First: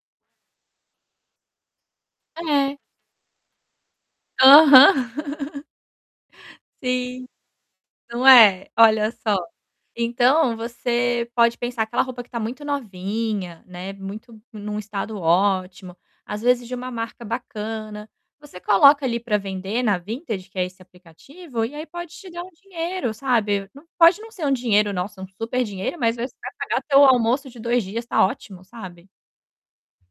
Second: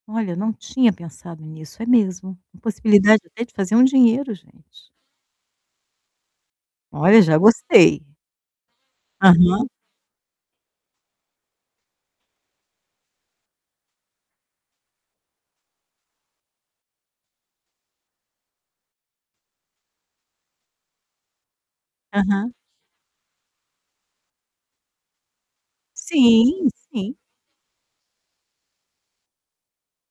Olha, não tinha pensado nisso. É mesmo, com É. possibilidade até de fazer um dinheiro, gente. Aham. Olha, Sim, já gostei. não é? Olha só. Aham. Então, você pode pensar, aquela roupa que tá muito novinha, né, muito num estado ótimo, às vezes de uma marca bacana, você coloca ali pra vender na Vintage, que é esse aplicativo, e aí pode te dar um Aham. dinheiro, sabe, nã pode não ser um dinheiro "Nossa, um superdinheiro", mas aí você vai Sim, pagar teu sim. almoço de 2 dias, tá ótimo, sabe?